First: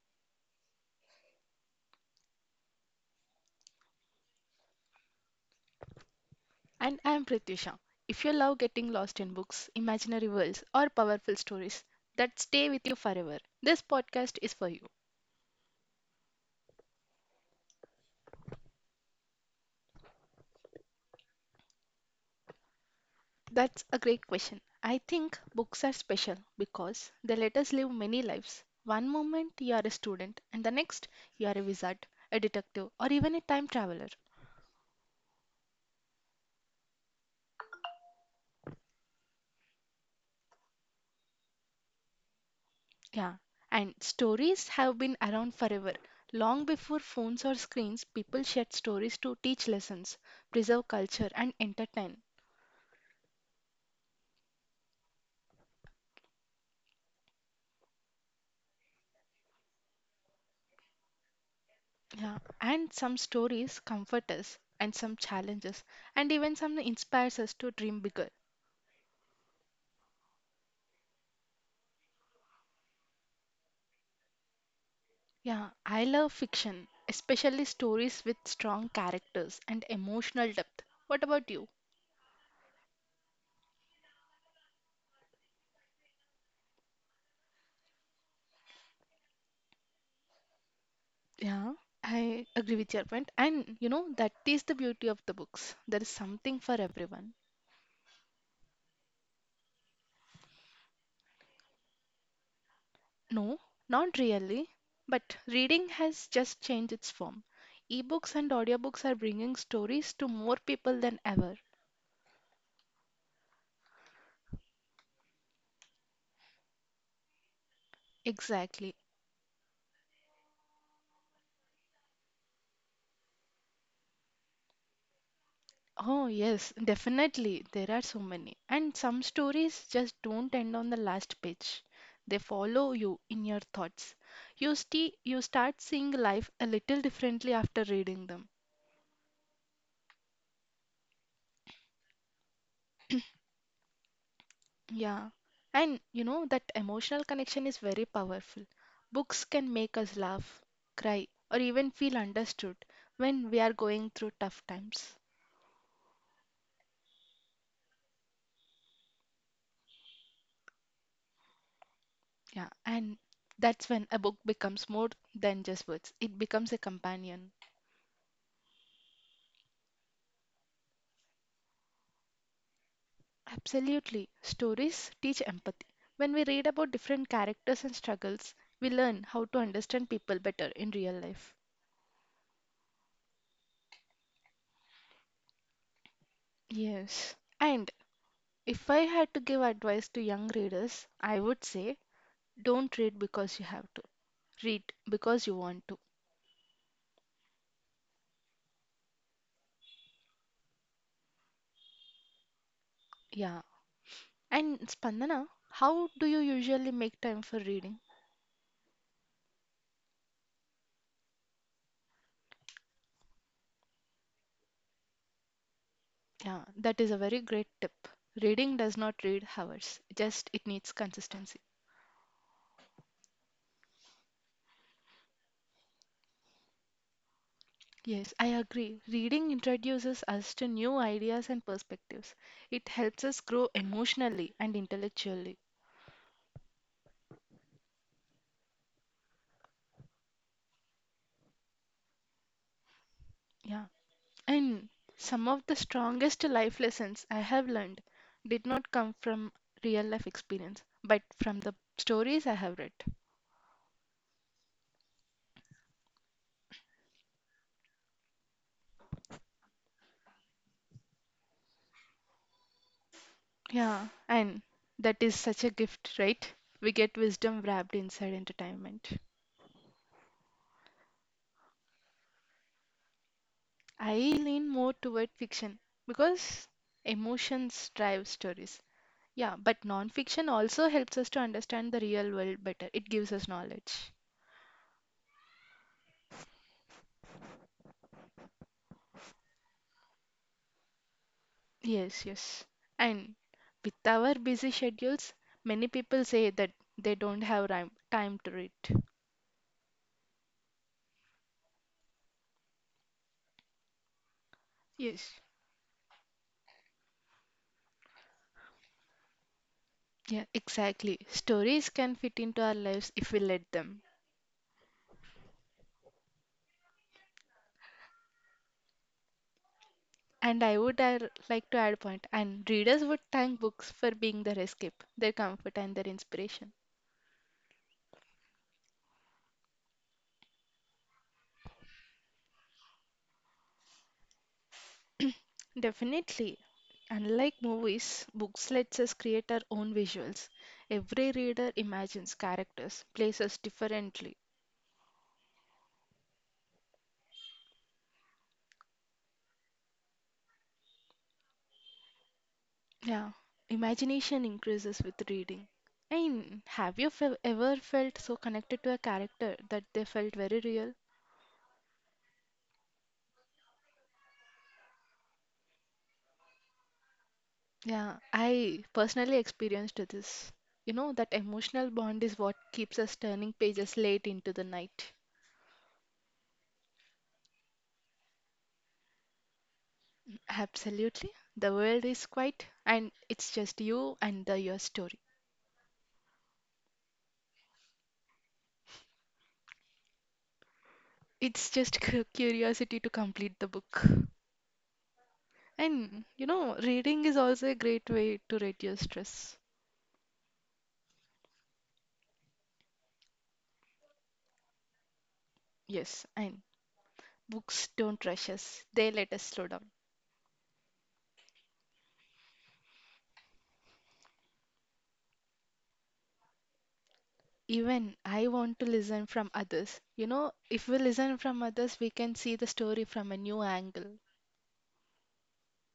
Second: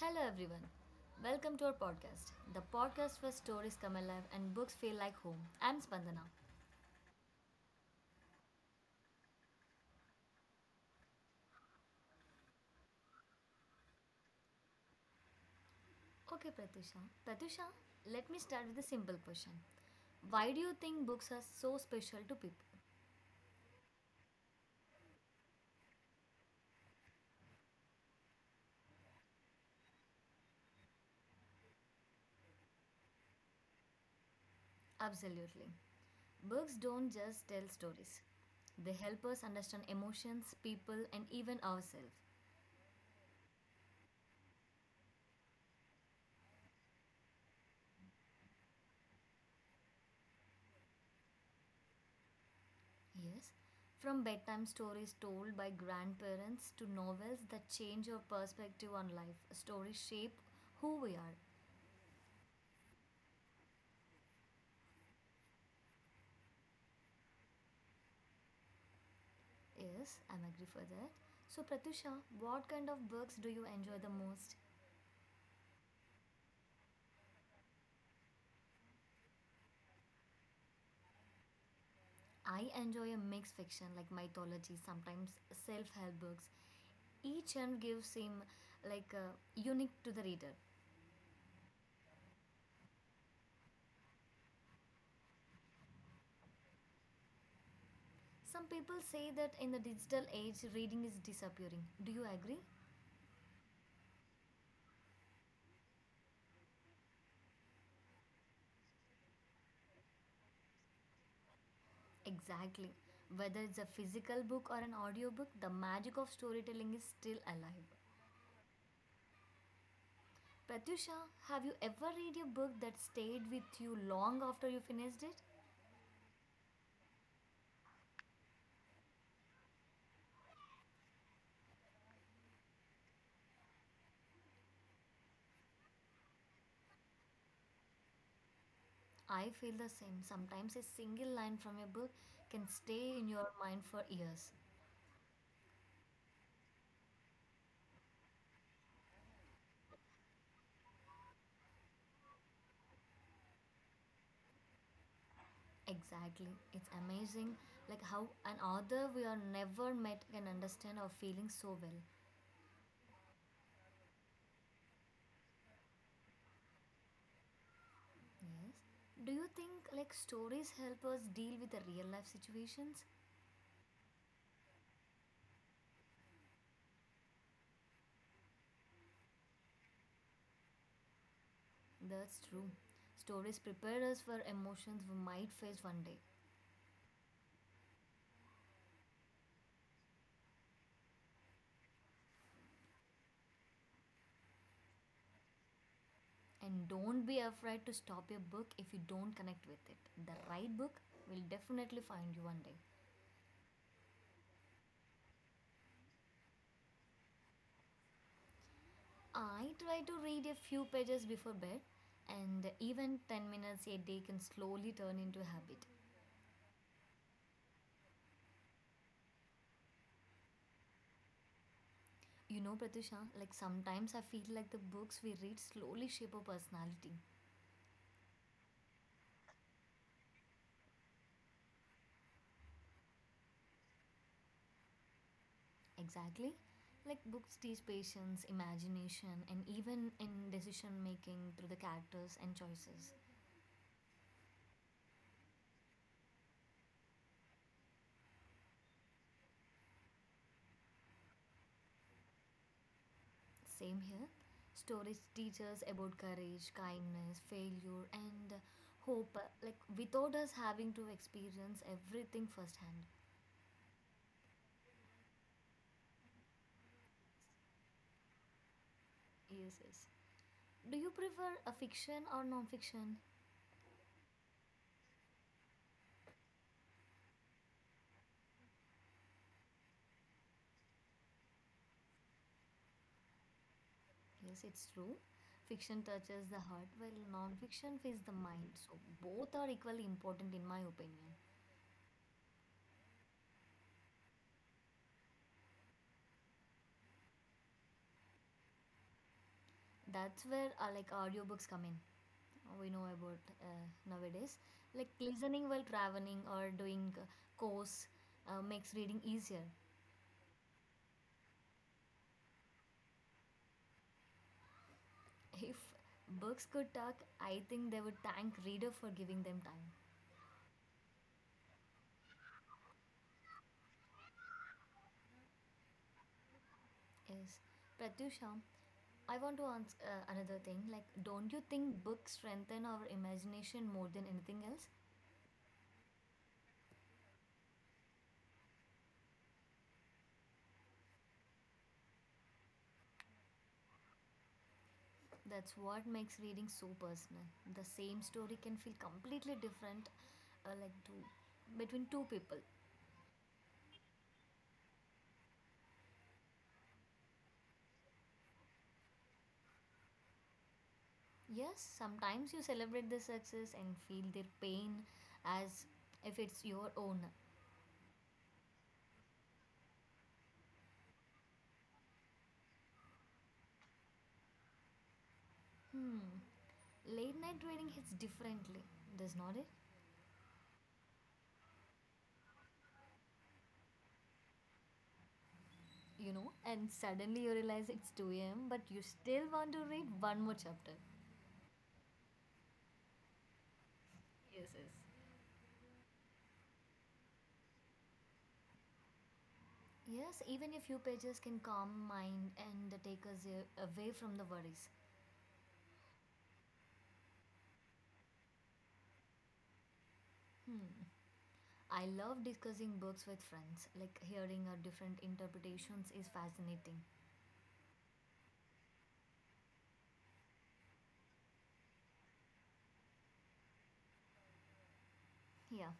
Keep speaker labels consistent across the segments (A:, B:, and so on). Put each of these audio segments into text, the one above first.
A: Hello, everyone. Welcome to our podcast, the podcast where stories come alive and books feel like home. I'm Spandana.
B: And I am Pritisha. If you love getting lost in books, imaginary worlds, or powerful stories that stay with you forever, this podcast is for you.
A: Okay, Pratusha. Pratusha, let me start with a simple question. Why do you think books are so special to people?
B: That's a great question. I think books are special because they let us live many lives. One moment you are a student, and the next you are a wizard, a detective, or even a time traveler.
A: Absolutely. Books don't just tell stories, they help us understand emotions, people, and even ourselves.
B: Yeah, and stories have been around forever. Long before phones or screens, people shared stories to teach lessons, preserve culture, and entertain.
A: Yes, from bedtime stories told by grandparents to novels that change your perspective on life, stories shape who we are.
B: Yeah, and some stories comfort us, and some challenges, and even some inspires us to dream bigger.
A: Yes, I'm agree for that. So Pratusha, what kind of books do you enjoy the most?
B: Yeah, I love fiction, especially stories with strong characters and emotional depth. What about you?
A: I enjoy a mixed fiction like mythology, sometimes self-help books. Each genre gives him like unique to the reader.
B: Yeah, I agree with your point. And you know, that is the beauty of the books. There is something for everyone.
A: Some people say that in the digital age, reading is disappearing. Do you agree?
B: No, not really. But reading has just changed its form. Ebooks and audiobooks are bringing stories to more people than ever.
A: Exactly. Whether it's a physical book or an audiobook, the magic of storytelling is still alive.
B: Exactly.
A: Pratusha, have you ever read a book that stayed with you long after you finished it?
B: Oh, yes, definitely. There are so many. And some stories just don't end on the last page. They follow you in your thoughts. You start seeing life a little differently after reading them.
A: I feel the same. Sometimes a single line from a book can stay in your mind for years.
B: Yeah. And you know that emotional connection is very powerful. Books can make us laugh, cry, or even feel understood when we are going through tough times.
A: Exactly. It's amazing like how an author we are never met can understand our feelings so well.
B: Yeah, and that's when a book becomes more than just words. It becomes a companion.
A: Yes. Do you think like stories help us deal with the real life situations?
B: Absolutely. Stories teach empathy. When we read about different characters and struggles, we learn how to understand people better in real life.
A: That's true. Stories prepare us for emotions we might face one day.
B: Yes. And if I had to give advice to young readers, I would say don't read because you have to, read because you want to.
A: And don't be afraid to stop your book if you don't connect with it. The right book will definitely find you one day.
B: Yeah. And Spandana, how do you usually make time for reading?
A: I try to read a few pages before bed, and even 10 minutes a day can slowly turn into a habit.
B: Yeah, that is a very great tip. Reading does not read hours, just it needs consistency.
A: You know, Pratusha, like sometimes I feel like the books we read slowly shape our personality.
B: Yes, I agree. Reading introduces us to new ideas and perspectives. It helps us grow emotionally and intellectually.
A: Exactly. Like books teach patience, imagination, and even in decision making through the characters and choices.
B: Yeah. And some of the strongest life lessons I have learned did not come from real life experience, but from the stories I have read.
A: Same here. Stories teach us about courage, kindness, failure, and hope, like without us having to experience everything firsthand.
B: Yeah. And that is such a gift, right? We get wisdom wrapped inside entertainment.
A: Yes, yes. Do you prefer a fiction or non-fiction?
B: I lean more toward fiction because emotions drive stories. Yeah, but nonfiction also helps us to understand the real world better. It gives us knowledge.
A: Yes, it's true. Fiction touches the heart, while non-fiction feeds the mind. So both are equally important in my opinion.
B: Yes, yes. And with our busy schedules, many people say that they don't have time to read.
A: That's where like audiobooks come in. We know about nowadays, like
B: Yes.
A: listening while traveling or doing course makes reading easier.
B: Yeah, exactly. Stories can fit into our lives if we let them.
A: If books could talk, I think they would thank reader for giving them time.
B: And like to add a point, and readers would thank books for being their escape, their comfort, and their inspiration.
A: Yes, Pratyusha, I want to ask another thing. Like, don't you think books strengthen our imagination more than anything else?
B: Definitely. Unlike movies, books lets us create our own visuals. Every reader imagines characters, places differently.
A: That's what makes reading so personal. The same story can feel completely different, like to between two people.
B: Yeah, imagination increases with reading. And have you ever felt so connected to a character that they felt very real?
A: Yes, sometimes you celebrate their success and feel their pain as if it's your own.
B: Yeah, I personally experienced this. You know, that emotional bond is what keeps us turning pages late into the night.
A: Hmm. Late night reading hits differently, does not it?
B: Absolutely. The world is quiet and it's just you and your story.
A: You know, and suddenly you realize it's 2 a.m., but you still want to read one more chapter.
B: It's just curiosity to complete the book.
A: Yes, yes.
B: And you know, reading is also a great way to reduce stress.
A: Yes, even a few pages can calm mind and take us away from the worries.
B: Yes, and books don't rush us, they let us slow down.
A: Hmm. I love discussing books with friends. Like hearing our different interpretations is fascinating.
B: Even I want to listen from others. You know, if we listen from others, we can see the story from a new angle.
A: Yeah.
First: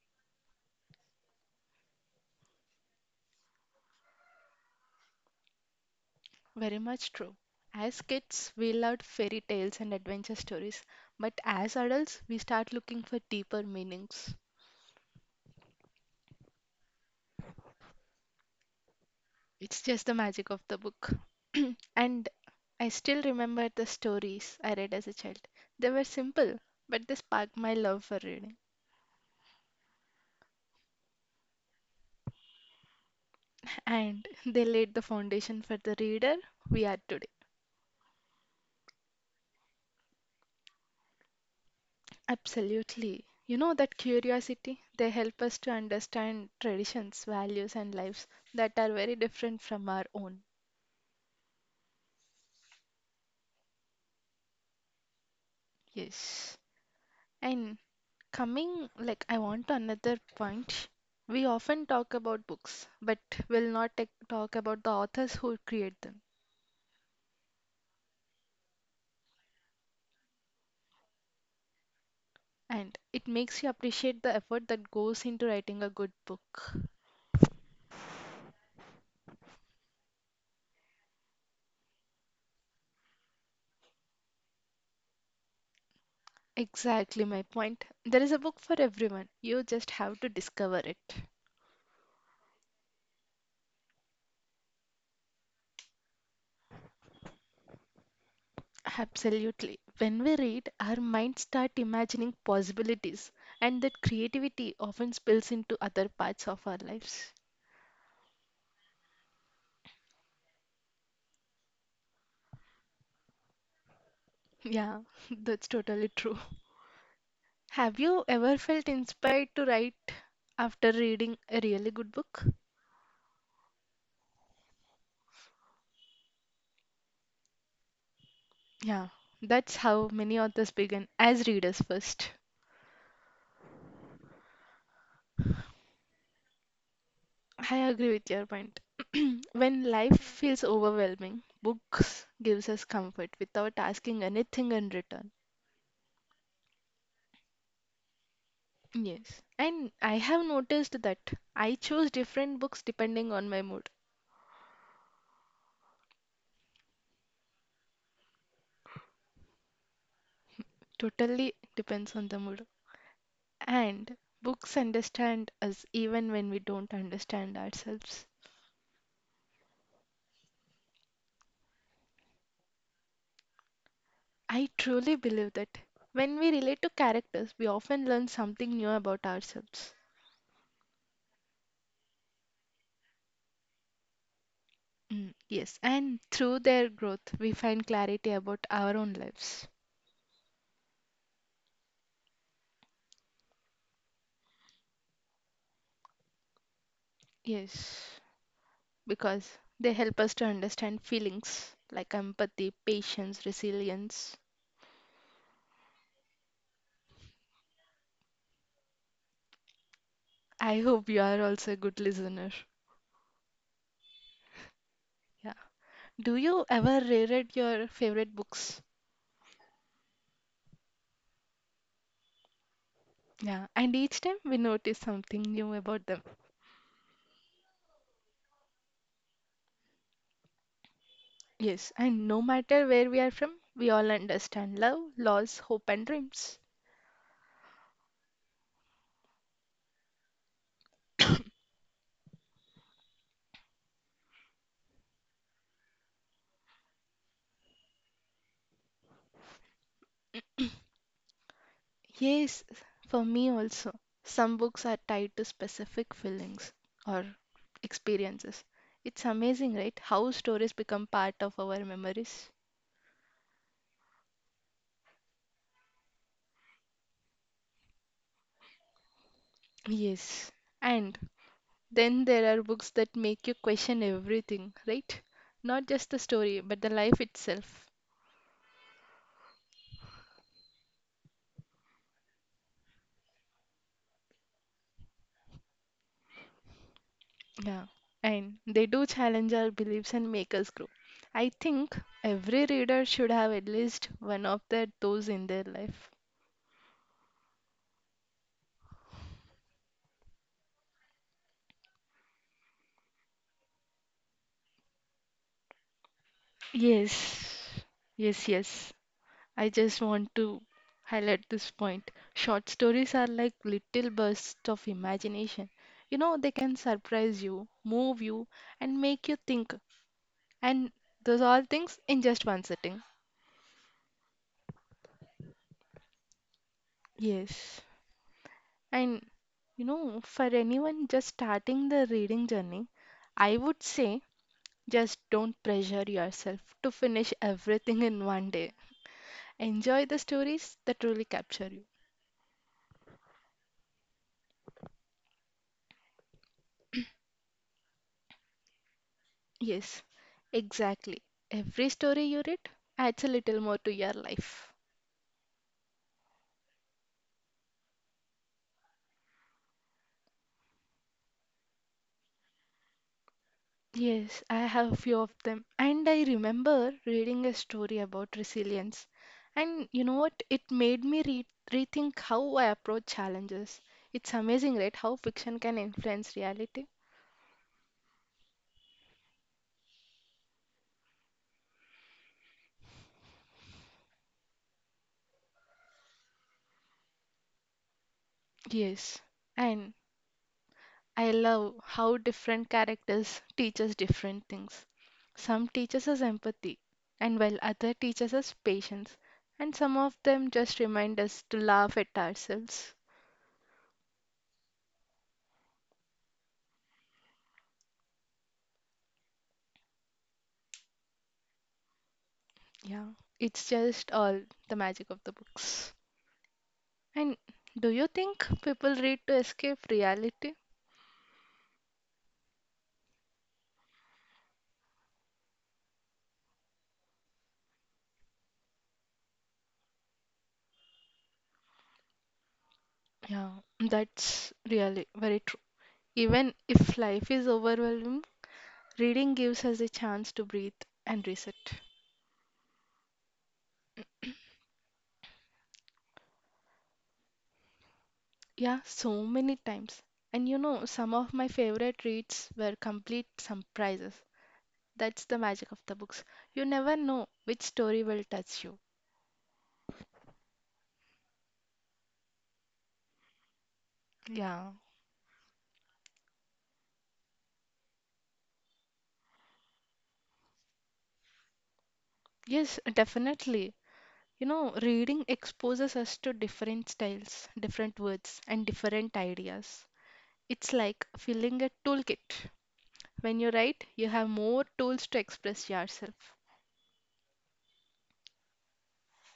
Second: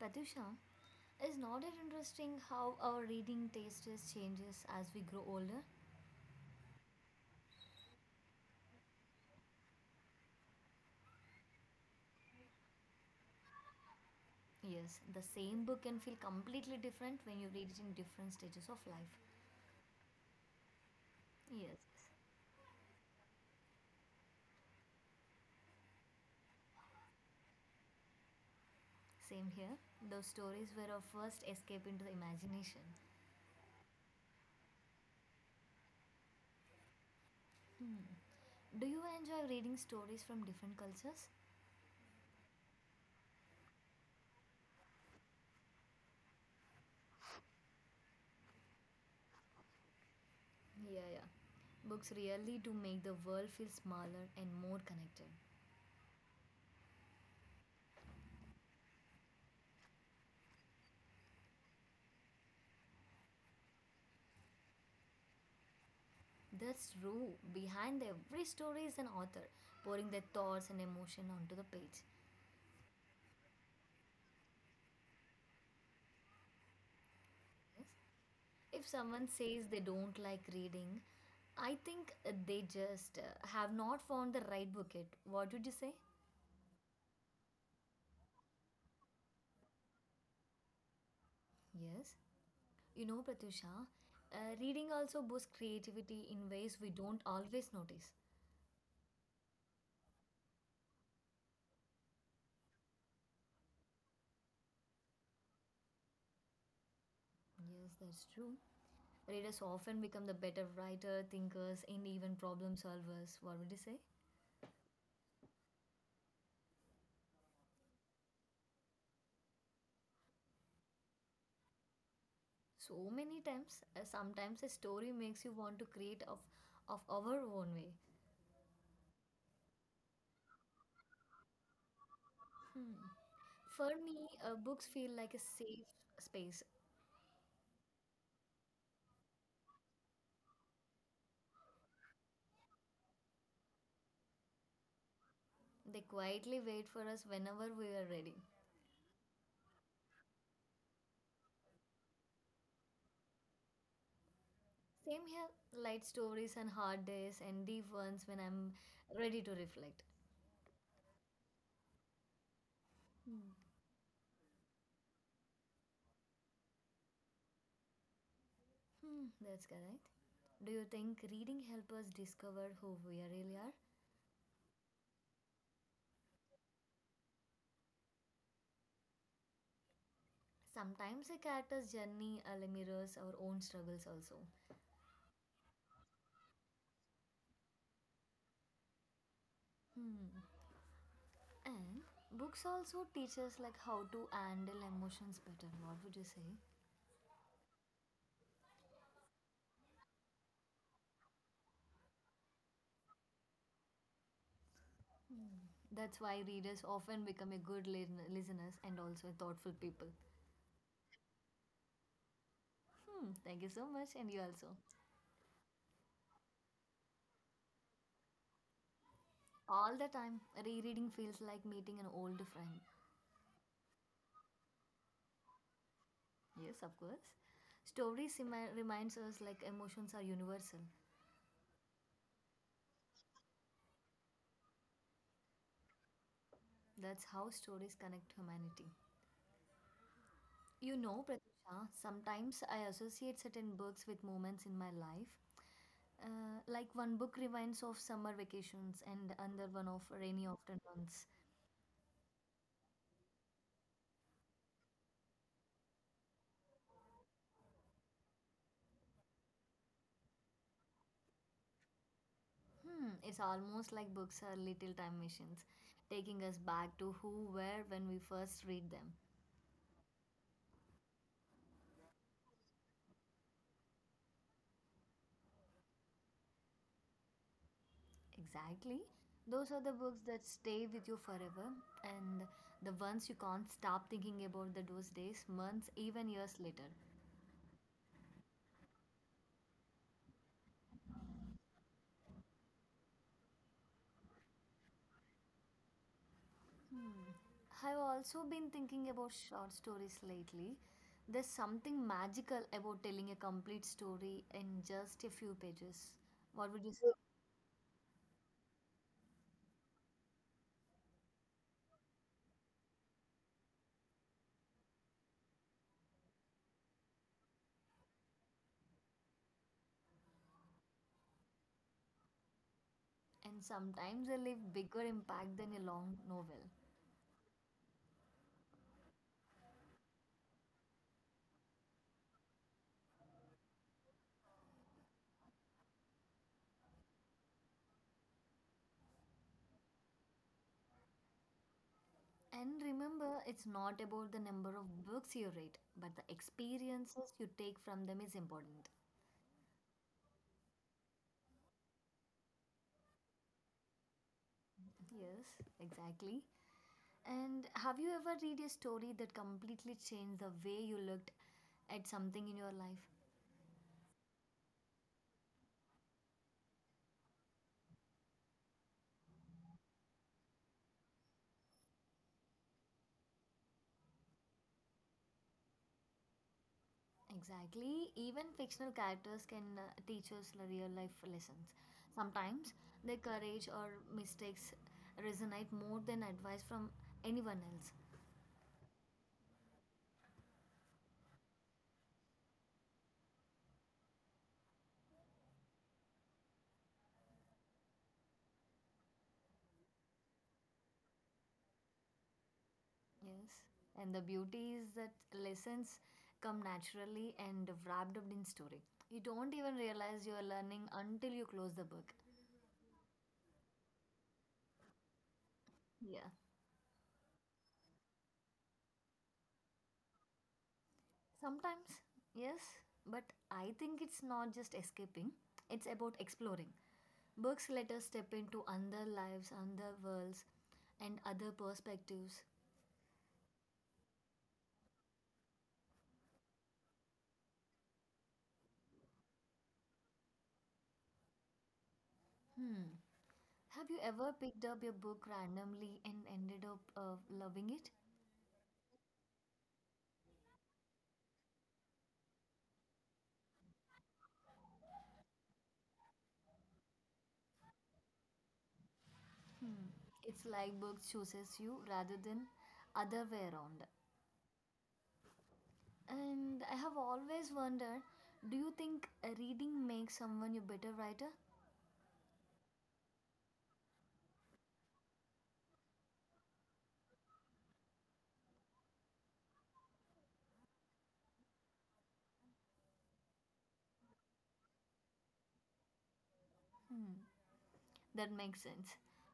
A: Patusha, is not it interesting how our reading taste is changes as we grow older?
B: Very much true. As kids, we loved fairy tales and adventure stories, but as adults, we start looking for deeper meanings.
A: Yes, the same book can feel completely different when you read it in different stages of life.
B: It's just the magic of the book.
A: Yes.
B: And I still remember the stories I read as a child. They were simple, but they sparked my love for reading.
A: Same here. Those stories were our first escape into the imagination.
B: And they laid the foundation for the reader we are today.
A: Hmm. Do you enjoy reading stories from different cultures?
B: Absolutely. You know that curiosity, they help us to understand traditions, values, and lives that are very different from our own.
A: Yeah, yeah. Books really do make the world feel smaller and more connected.
B: Yes. And coming, like, I want another point. We often talk about books, but will not ta- talk about the authors who create them.
A: That's true. Behind every story is an author pouring their thoughts and emotion onto the page.
B: And it makes you appreciate the effort that goes into writing a good book.
A: Yes. If someone says they don't like reading, I think they just have not found the right book yet. What would you say?
B: Exactly my point. There is a book for everyone. You just have to discover it.
A: Yes. You know, Pratyusha, reading also boosts creativity in ways we don't always notice.
B: Absolutely. When we read, our minds start imagining possibilities, and that creativity often spills into other parts of our lives.
A: Yes, that's true. Readers often become the better writer, thinkers, and even problem solvers. What would you say?
B: Yeah, that's totally true. Have you ever felt inspired to write after reading a really good book?
A: So many times, sometimes a story makes you want to create of our own way.
B: Yeah, that's how many authors begin as readers first.
A: Hmm. For me, books feel like a safe space.
B: I agree with your point. When life feels overwhelming, books gives us comfort without asking anything in return.
A: They quietly wait for us whenever we are ready.
B: Yes, and I have noticed that I choose different books depending on my mood.
A: Same here, light stories and hard days and deep ones when I'm ready to reflect.
B: Totally depends on the mood.
A: Hmm.
B: And books understand us even when we don't understand ourselves.
A: Hmm, that's correct. Do you think reading helps us discover who we really are?
B: I truly believe that when we relate to characters, we often learn something new about ourselves.
A: Sometimes a character's journey like, mirrors our own struggles also.
B: Mm, yes, and through their growth, we find clarity about our own lives.
A: Hmm. And books also teach us like how to handle emotions better. What would you say?
B: Yes, because they help us to understand feelings like empathy, patience, resilience.
A: Hmm. That's why readers often become a good listeners and also a thoughtful people.
B: I hope you are also a good listener.
A: Hmm. Thank you so much, and you also.
B: Yeah. Do you ever reread your favorite books?
A: All the time, rereading feels like meeting an old friend.
B: Yeah, and each time we notice something new about them.
A: Yes, of course. Stories reminds us like emotions are universal.
B: Yes, and no matter where we are from, we all understand love, loss, hope, and dreams.
A: That's how stories connect humanity. You know, Pratisha, sometimes I associate certain books with moments in my life. Like one book reminds of summer vacations and another one of rainy afternoons.
B: Yes, for me also. Some books are tied to specific feelings or experiences. It's amazing, right? How stories become part of our memories.
A: Hmm, it's almost like books are little time machines, taking us back to who were when we first read them.
B: Yes, and then there are books that make you question everything, right? Not just the story, but the life itself.
A: Exactly. Those are the books that stay with you forever and the ones you can't stop thinking about the those days, months, even years later.
B: Yeah, and they do challenge our beliefs and make us grow. I think every reader should have at least one of that those in their life.
A: Hmm. I've also been thinking about short stories lately. There's something magical about telling a complete story in just a few pages. What would you say?
B: Yes, yes, yes. I just want to highlight this point. Short stories are like little bursts of imagination. You know, they can surprise you, move you, and make you think. And those all things in just one sitting.
A: And sometimes they leave bigger impact than a long novel.
B: Yes. And you know, for anyone just starting the reading journey, I would say just don't pressure yourself to finish everything in one day. Enjoy the stories that truly capture you.
A: And remember, it's not about the number of books you read, but the experiences you take from them is important.
B: Yes, exactly. Every story you read adds a little more to your life.
A: Yes, exactly. And have you ever read a story that completely changed the way you looked at something in your life?
B: Yes, I have a few of them. And I remember reading a story about resilience. And you know what? It made me re rethink how I approach challenges. It's amazing, right? How fiction can influence reality.
A: Exactly. Even fictional characters can teach us the real life lessons. Sometimes their courage or mistakes resonate more than advice from anyone else.
B: Yes. And I love how different characters teach us different things. Some teaches us empathy, and while other teaches us patience. And some of them just remind us to laugh at ourselves.
A: Yes. And the beauty is that lessons come naturally and wrapped up in story. You don't even realize you're learning until you close the book.
B: Yeah, it's just all the magic of the books.
A: Yeah.
B: And do you think people read to escape reality?
A: Sometimes, yes, but I think it's not just escaping, it's about exploring. Books let us step into other lives, other worlds, and other perspectives.
B: Yeah, that's really very true. Even if life is overwhelming, reading gives us a chance to breathe and reset.
A: Hmm. Have you ever picked up your book randomly and ended up loving it?
B: Yeah, so many times. And you know, some of my favorite reads were complete surprises. That's the magic of the books. You never know which story will touch you.
A: Hmm. It's like books chooses you rather than other way around.
B: Yeah.
A: And I have always wondered, do you think reading makes someone a better writer?
B: Yes, definitely. You know, reading exposes us to different styles, different words, and different ideas. It's like filling a toolkit. When you write, you have more tools to express yourself.
A: Hmm. That makes sense.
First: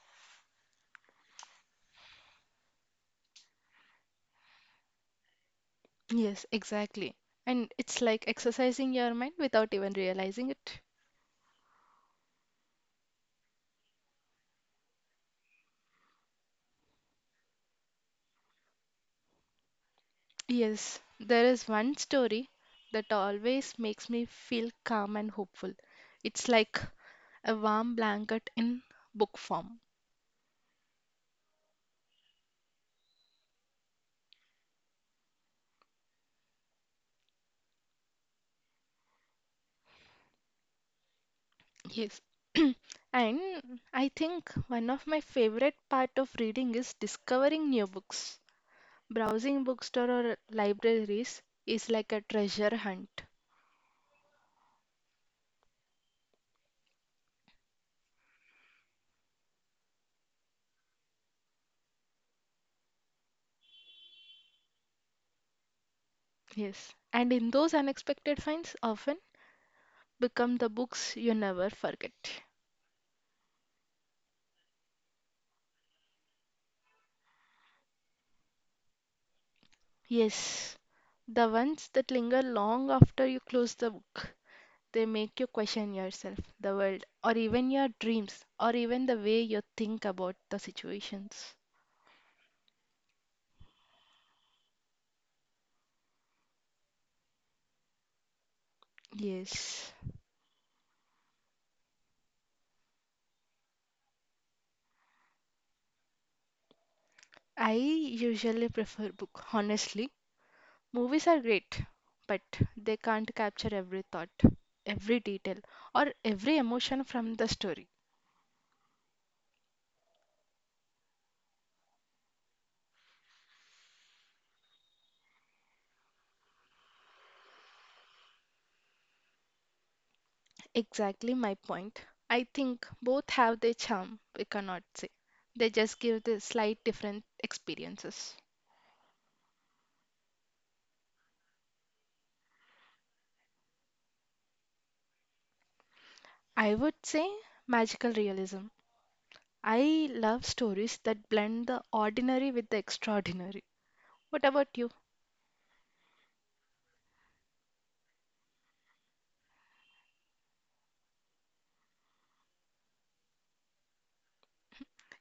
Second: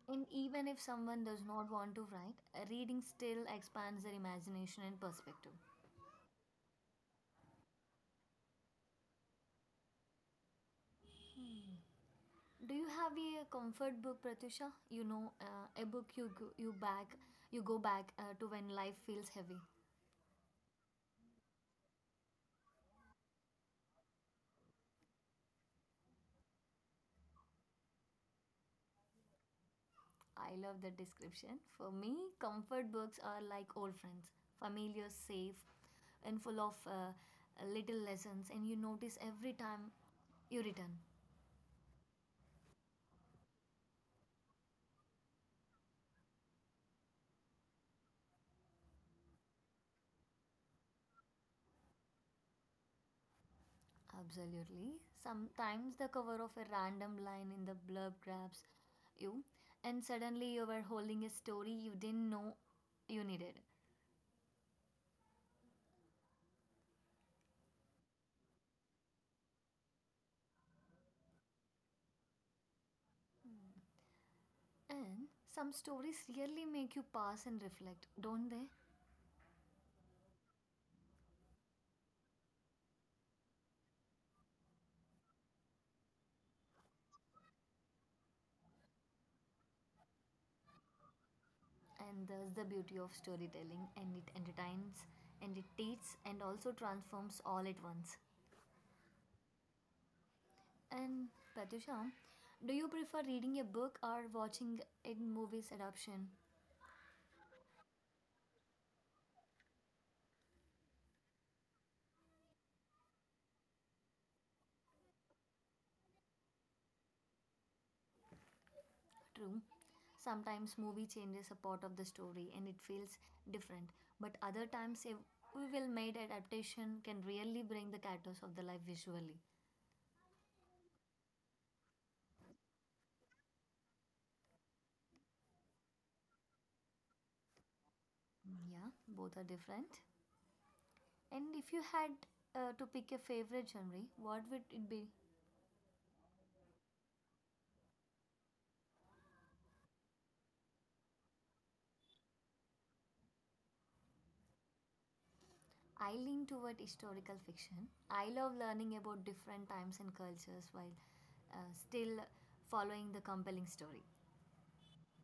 A: And even if someone does not want to write, reading still expands their imagination and perspective.
B: Yes, exactly. And it's like exercising your mind without even realizing it.
A: Do you have a comfort book, Pratusha? You know, a book you go back to when life feels heavy.
B: Yes, there is one story that always makes me feel calm and hopeful. It's like a warm blanket in book form.
A: I love that description. For me, comfort books are like old friends, familiar, safe, and full of little lessons. And you notice every time you return.
B: Yes. And I think one of my favorite part of reading is discovering new books. Browsing bookstore or libraries is like a treasure hunt.
A: Absolutely. Sometimes the cover of a random line in the blurb grabs you, and suddenly you were holding a story you didn't know you needed.
B: Yes. And in those unexpected finds often become the books you never forget.
A: And some stories really make you pause and reflect, don't they?
B: Yes. The ones that linger long after you close the book. They make you question yourself, the world, or even your dreams, or even the way you think about the situations.
A: And that's the beauty of storytelling, and it entertains, and it teaches, and also transforms all at once.
B: Yes.
A: And Patusha, do you prefer reading a book or watching a movie's adaptation?
B: I usually prefer book, honestly. Movies are great, but they can't capture every thought, every detail, or every emotion from the story.
A: True. Sometimes movie changes a part of the story and it feels different, but other times a well made adaptation can really bring the characters of the life visually.
B: Exactly my point. I think both have their charm, we cannot say. They just give the slight different experiences.
A: Mm, yeah, both are different. And if you had to pick a favorite genre, what would it be?
B: I would say magical realism. I love stories that blend the ordinary with the extraordinary. What about you?
A: I lean toward historical fiction. I love learning about different times and cultures while still following the compelling story.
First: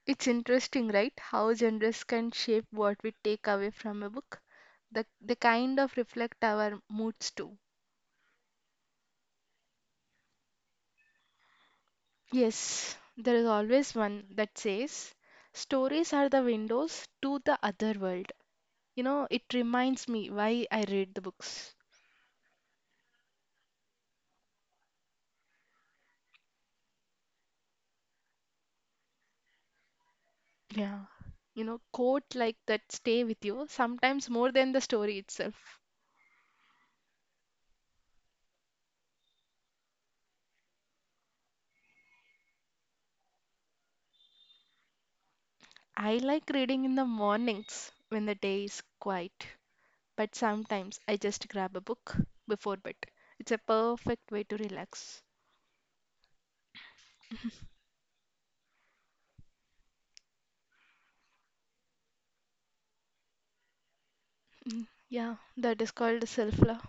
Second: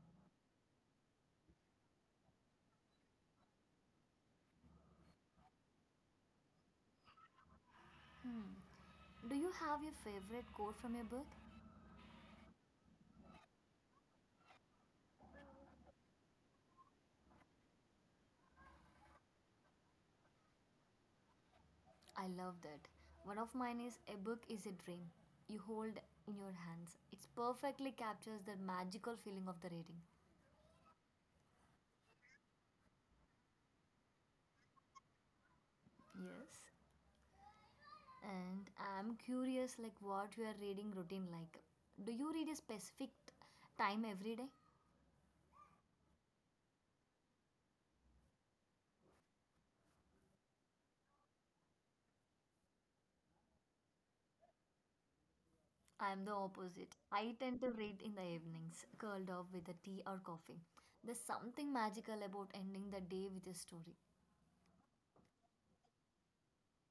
B: It's interesting, right? How genres can shape what we take away from a book. They kind of reflect our moods too.
A: Hmm. Do you have your favorite quote from a book?
B: Yes, there is always one that says, "Stories are the windows to the other world." You know, it reminds me why I read the books.
A: I love that. One of mine is A Book is a Dream. You hold in your hands. It perfectly captures the magical feeling of the reading.
B: Yeah. You know, quote like that stay with you, sometimes more than the story itself.
A: Yes. And I'm curious like what your reading routine like. Do you read a specific time every day?
B: I like reading in the mornings when the day is quiet. But sometimes I just grab a book before bed. It's a perfect way to relax.
A: I'm the opposite. I tend to read in the evenings, curled up with a tea or coffee. There's something magical about ending the day with a story.
B: Mm, yeah, that is called self-love.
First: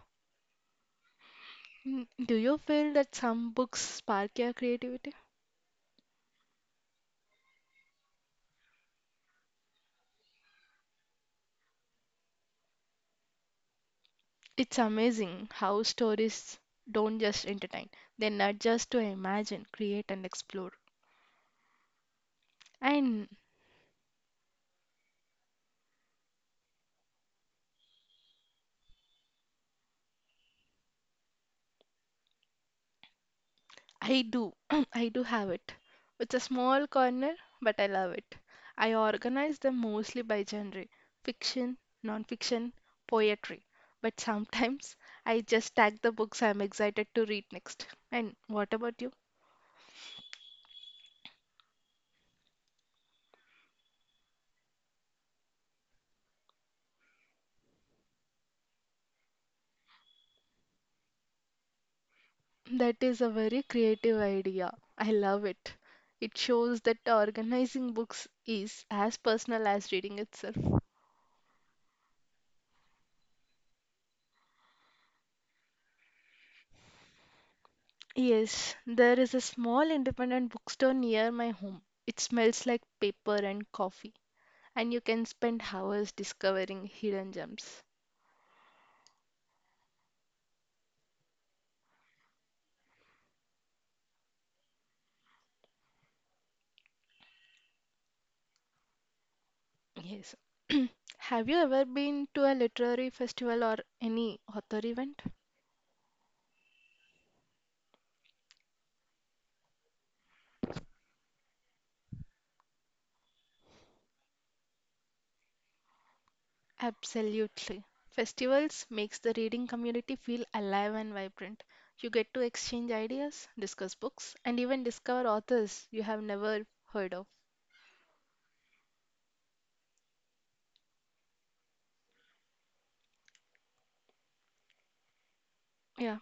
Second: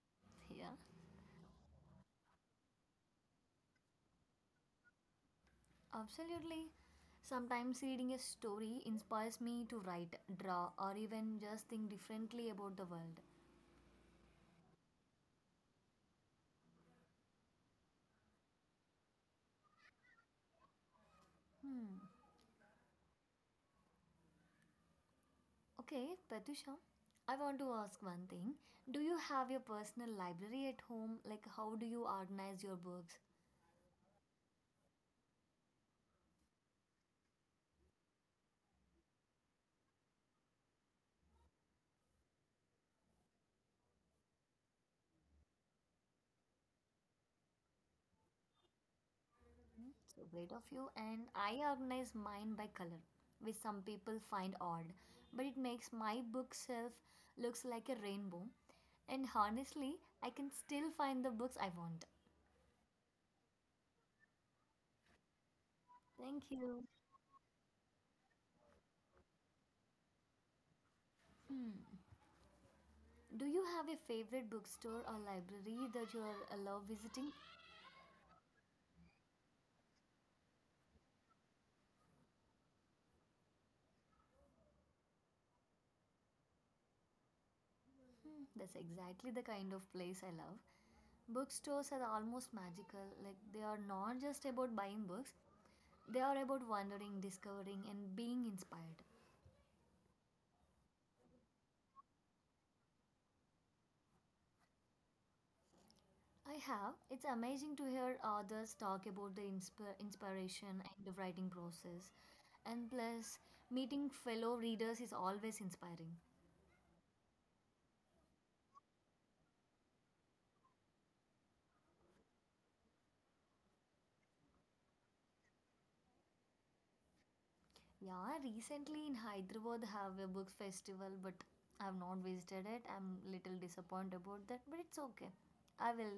A: Yeah.
B: Mm, do you feel that some books spark your creativity?
A: Absolutely. Sometimes reading a story inspires me to write, draw, or even just think differently about the world.
B: It's amazing how stories don't just entertain, they nudge us to imagine, create, and explore.
A: Hmm.
B: And
A: Okay, Pratusha, I want to ask one thing. Do you have your personal library at home? Like, how do you organize your books?
B: I do. I do have it. It's a small corner, but I love it. I organize them mostly by genre: fiction, non fiction, poetry. But sometimes I just tag the books I'm excited to read next. And what about you?
A: Hmm, so great of you. And I organize mine by color, which some people find odd, but it makes my bookshelf looks like a rainbow. And honestly, I can still find the books I want.
B: That is a very creative idea. I love it. It
A: Thank you.
B: shows that organizing books is as personal as reading itself.
A: Do you have a favorite bookstore or library that you love visiting?
B: Yes, there is a small independent bookstore near my home. It smells like paper and coffee, and you can spend hours discovering hidden gems.
A: Hmm, that's exactly the kind of place I love. Bookstores are almost magical, like, they are not just about buying books, they are about wandering, discovering, and being inspired.
B: Yes. Have you ever been to a literary festival or any author event?
A: I have. It's amazing to hear others talk about the inspiration and the writing process. And plus, meeting fellow readers is always inspiring.
B: Absolutely. Festivals makes the reading community feel alive and vibrant. You get to exchange ideas, discuss books, and even discover authors you have never heard of.
A: Yeah, recently in Hyderabad have a book festival, but I've not visited it. I'm little disappointed about that, but it's okay. I
B: Yeah,
A: will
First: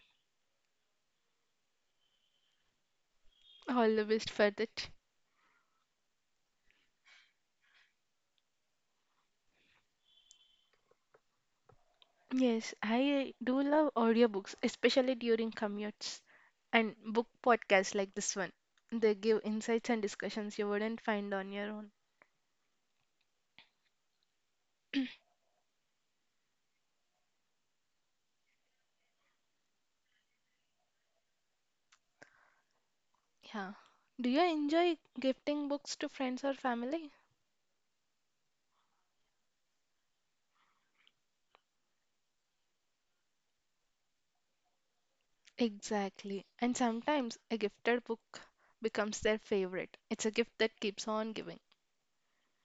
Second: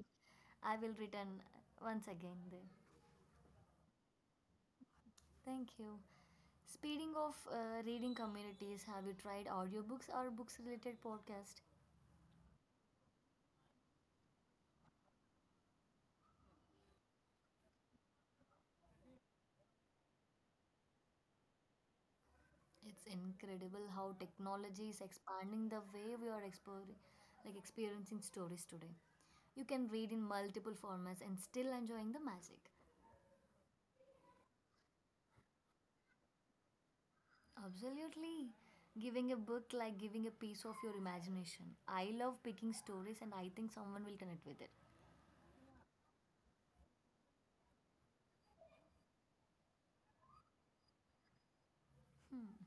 A: I will return once again there.
B: all the best for that.
A: Thank you. Speaking of reading communities, have you tried audiobooks or books related podcast?
B: Yes, I do love audiobooks, especially during commutes and book podcasts like this one. They give insights and discussions you wouldn't find on your own.
A: It's incredible how technology is expanding the way we are exploring like experiencing stories today. You can read in multiple formats and still enjoying the magic.
B: Yeah. Do you enjoy gifting books to friends or family?
A: Absolutely. Giving a book like giving a piece of your imagination. I love picking stories and I think someone will connect with it.
B: Exactly. And sometimes a gifted book becomes their favorite. It's a gift that keeps on giving.
A: Hmm.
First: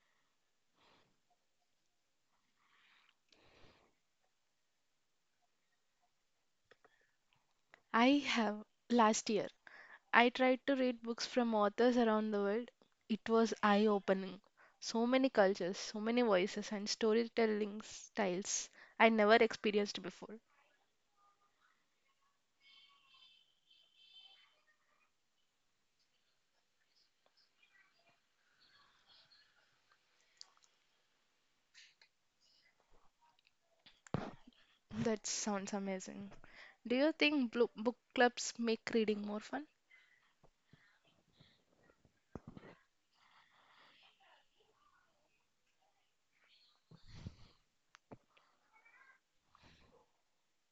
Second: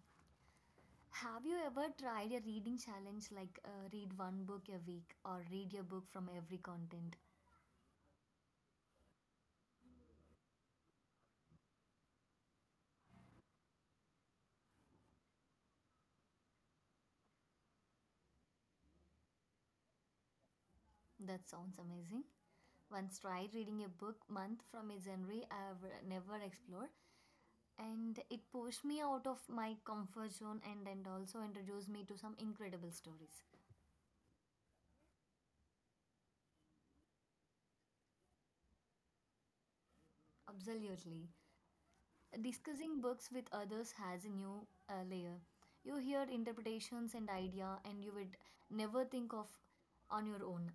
A: Have you ever tried a reading challenge like read one book a week or read your book from every content?
B: I have last year I tried to read books from authors around the world. It was eye opening. So many cultures, so many voices, and storytelling styles I never experienced before.
A: That sounds amazing. Once tried reading a book month from a genre I have never explored and it pushed me out of my comfort zone and also introduced me to some incredible stories.
B: That sounds amazing. Do you think book clubs make reading more fun?
A: Absolutely. Discussing books with others has a new layer. You hear interpretations and idea and you would never think of on your own.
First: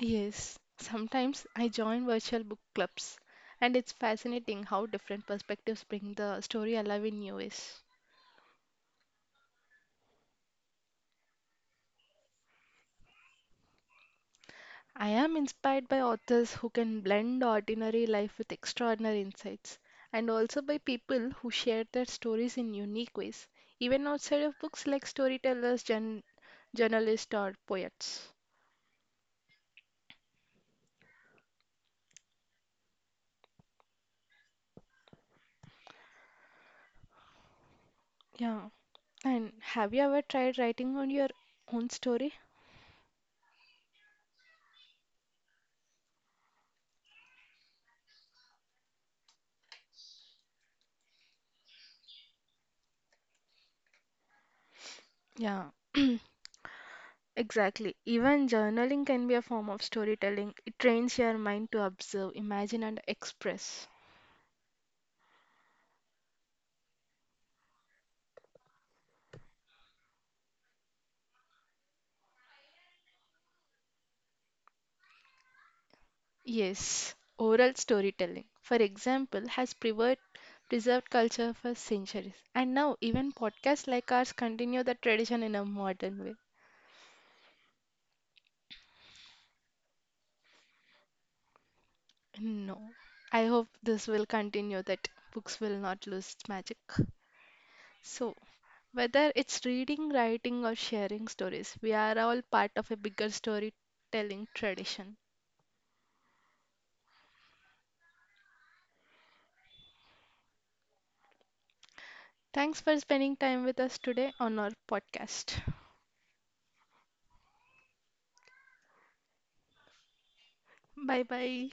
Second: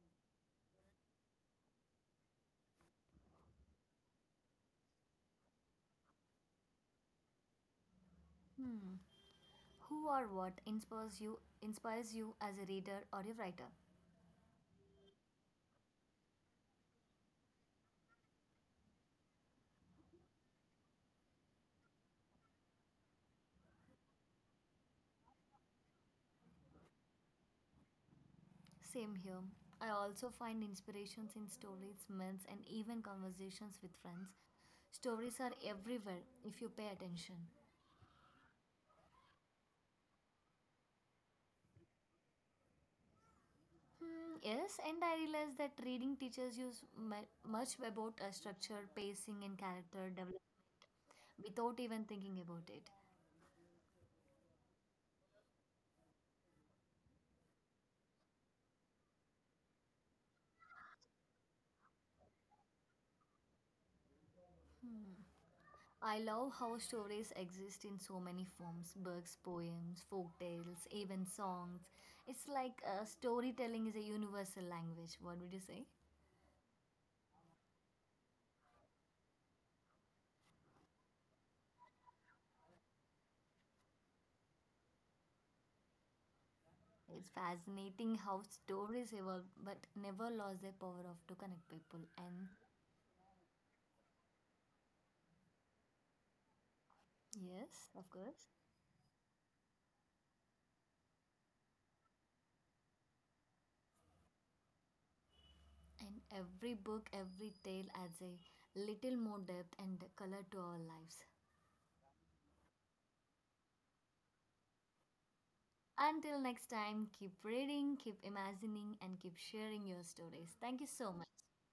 B: Yes, sometimes I join virtual book clubs, and it's fascinating how different perspectives bring the story alive in new ways.
A: Hmm. Who or what inspires you as a reader or a writer?
B: I am inspired by authors who can blend ordinary life with extraordinary insights, and also by people who share their stories in unique ways, even outside of books like storytellers, journalists, or poets.
A: Same here. I also find inspirations in stories, myths and even conversations with friends. Stories are everywhere if you pay attention.
B: Yeah. And have you ever tried writing on your own story?
A: Hmm, yes, and I realize that reading teaches you s- mu- much about structure, pacing, and character development without even thinking about it.
B: Yeah, exactly. Even journaling can be a form of storytelling. It trains your mind to observe, imagine, and express.
A: I love how stories exist in so many forms books, poems, folk tales, even songs. It's like storytelling is a universal language. What would you say?
B: Yes, oral storytelling, for example, has preserved culture for centuries. And now, even podcasts like ours continue the tradition in a modern way.
A: It's fascinating how stories evolve but never lost their power of to connect people. And
B: No, I hope this will continue, that books will not lose its magic.
A: yes, of
B: So,
A: course.
B: whether it's reading, writing, or sharing stories, we are all part of a bigger storytelling tradition.
A: And every book, every tale adds a little more depth and color to our lives.
B: Thanks for spending time with us today on our podcast.
A: Until next time, keep reading, keep imagining, and keep sharing your stories. Thank you so
B: Bye
A: much.
B: bye.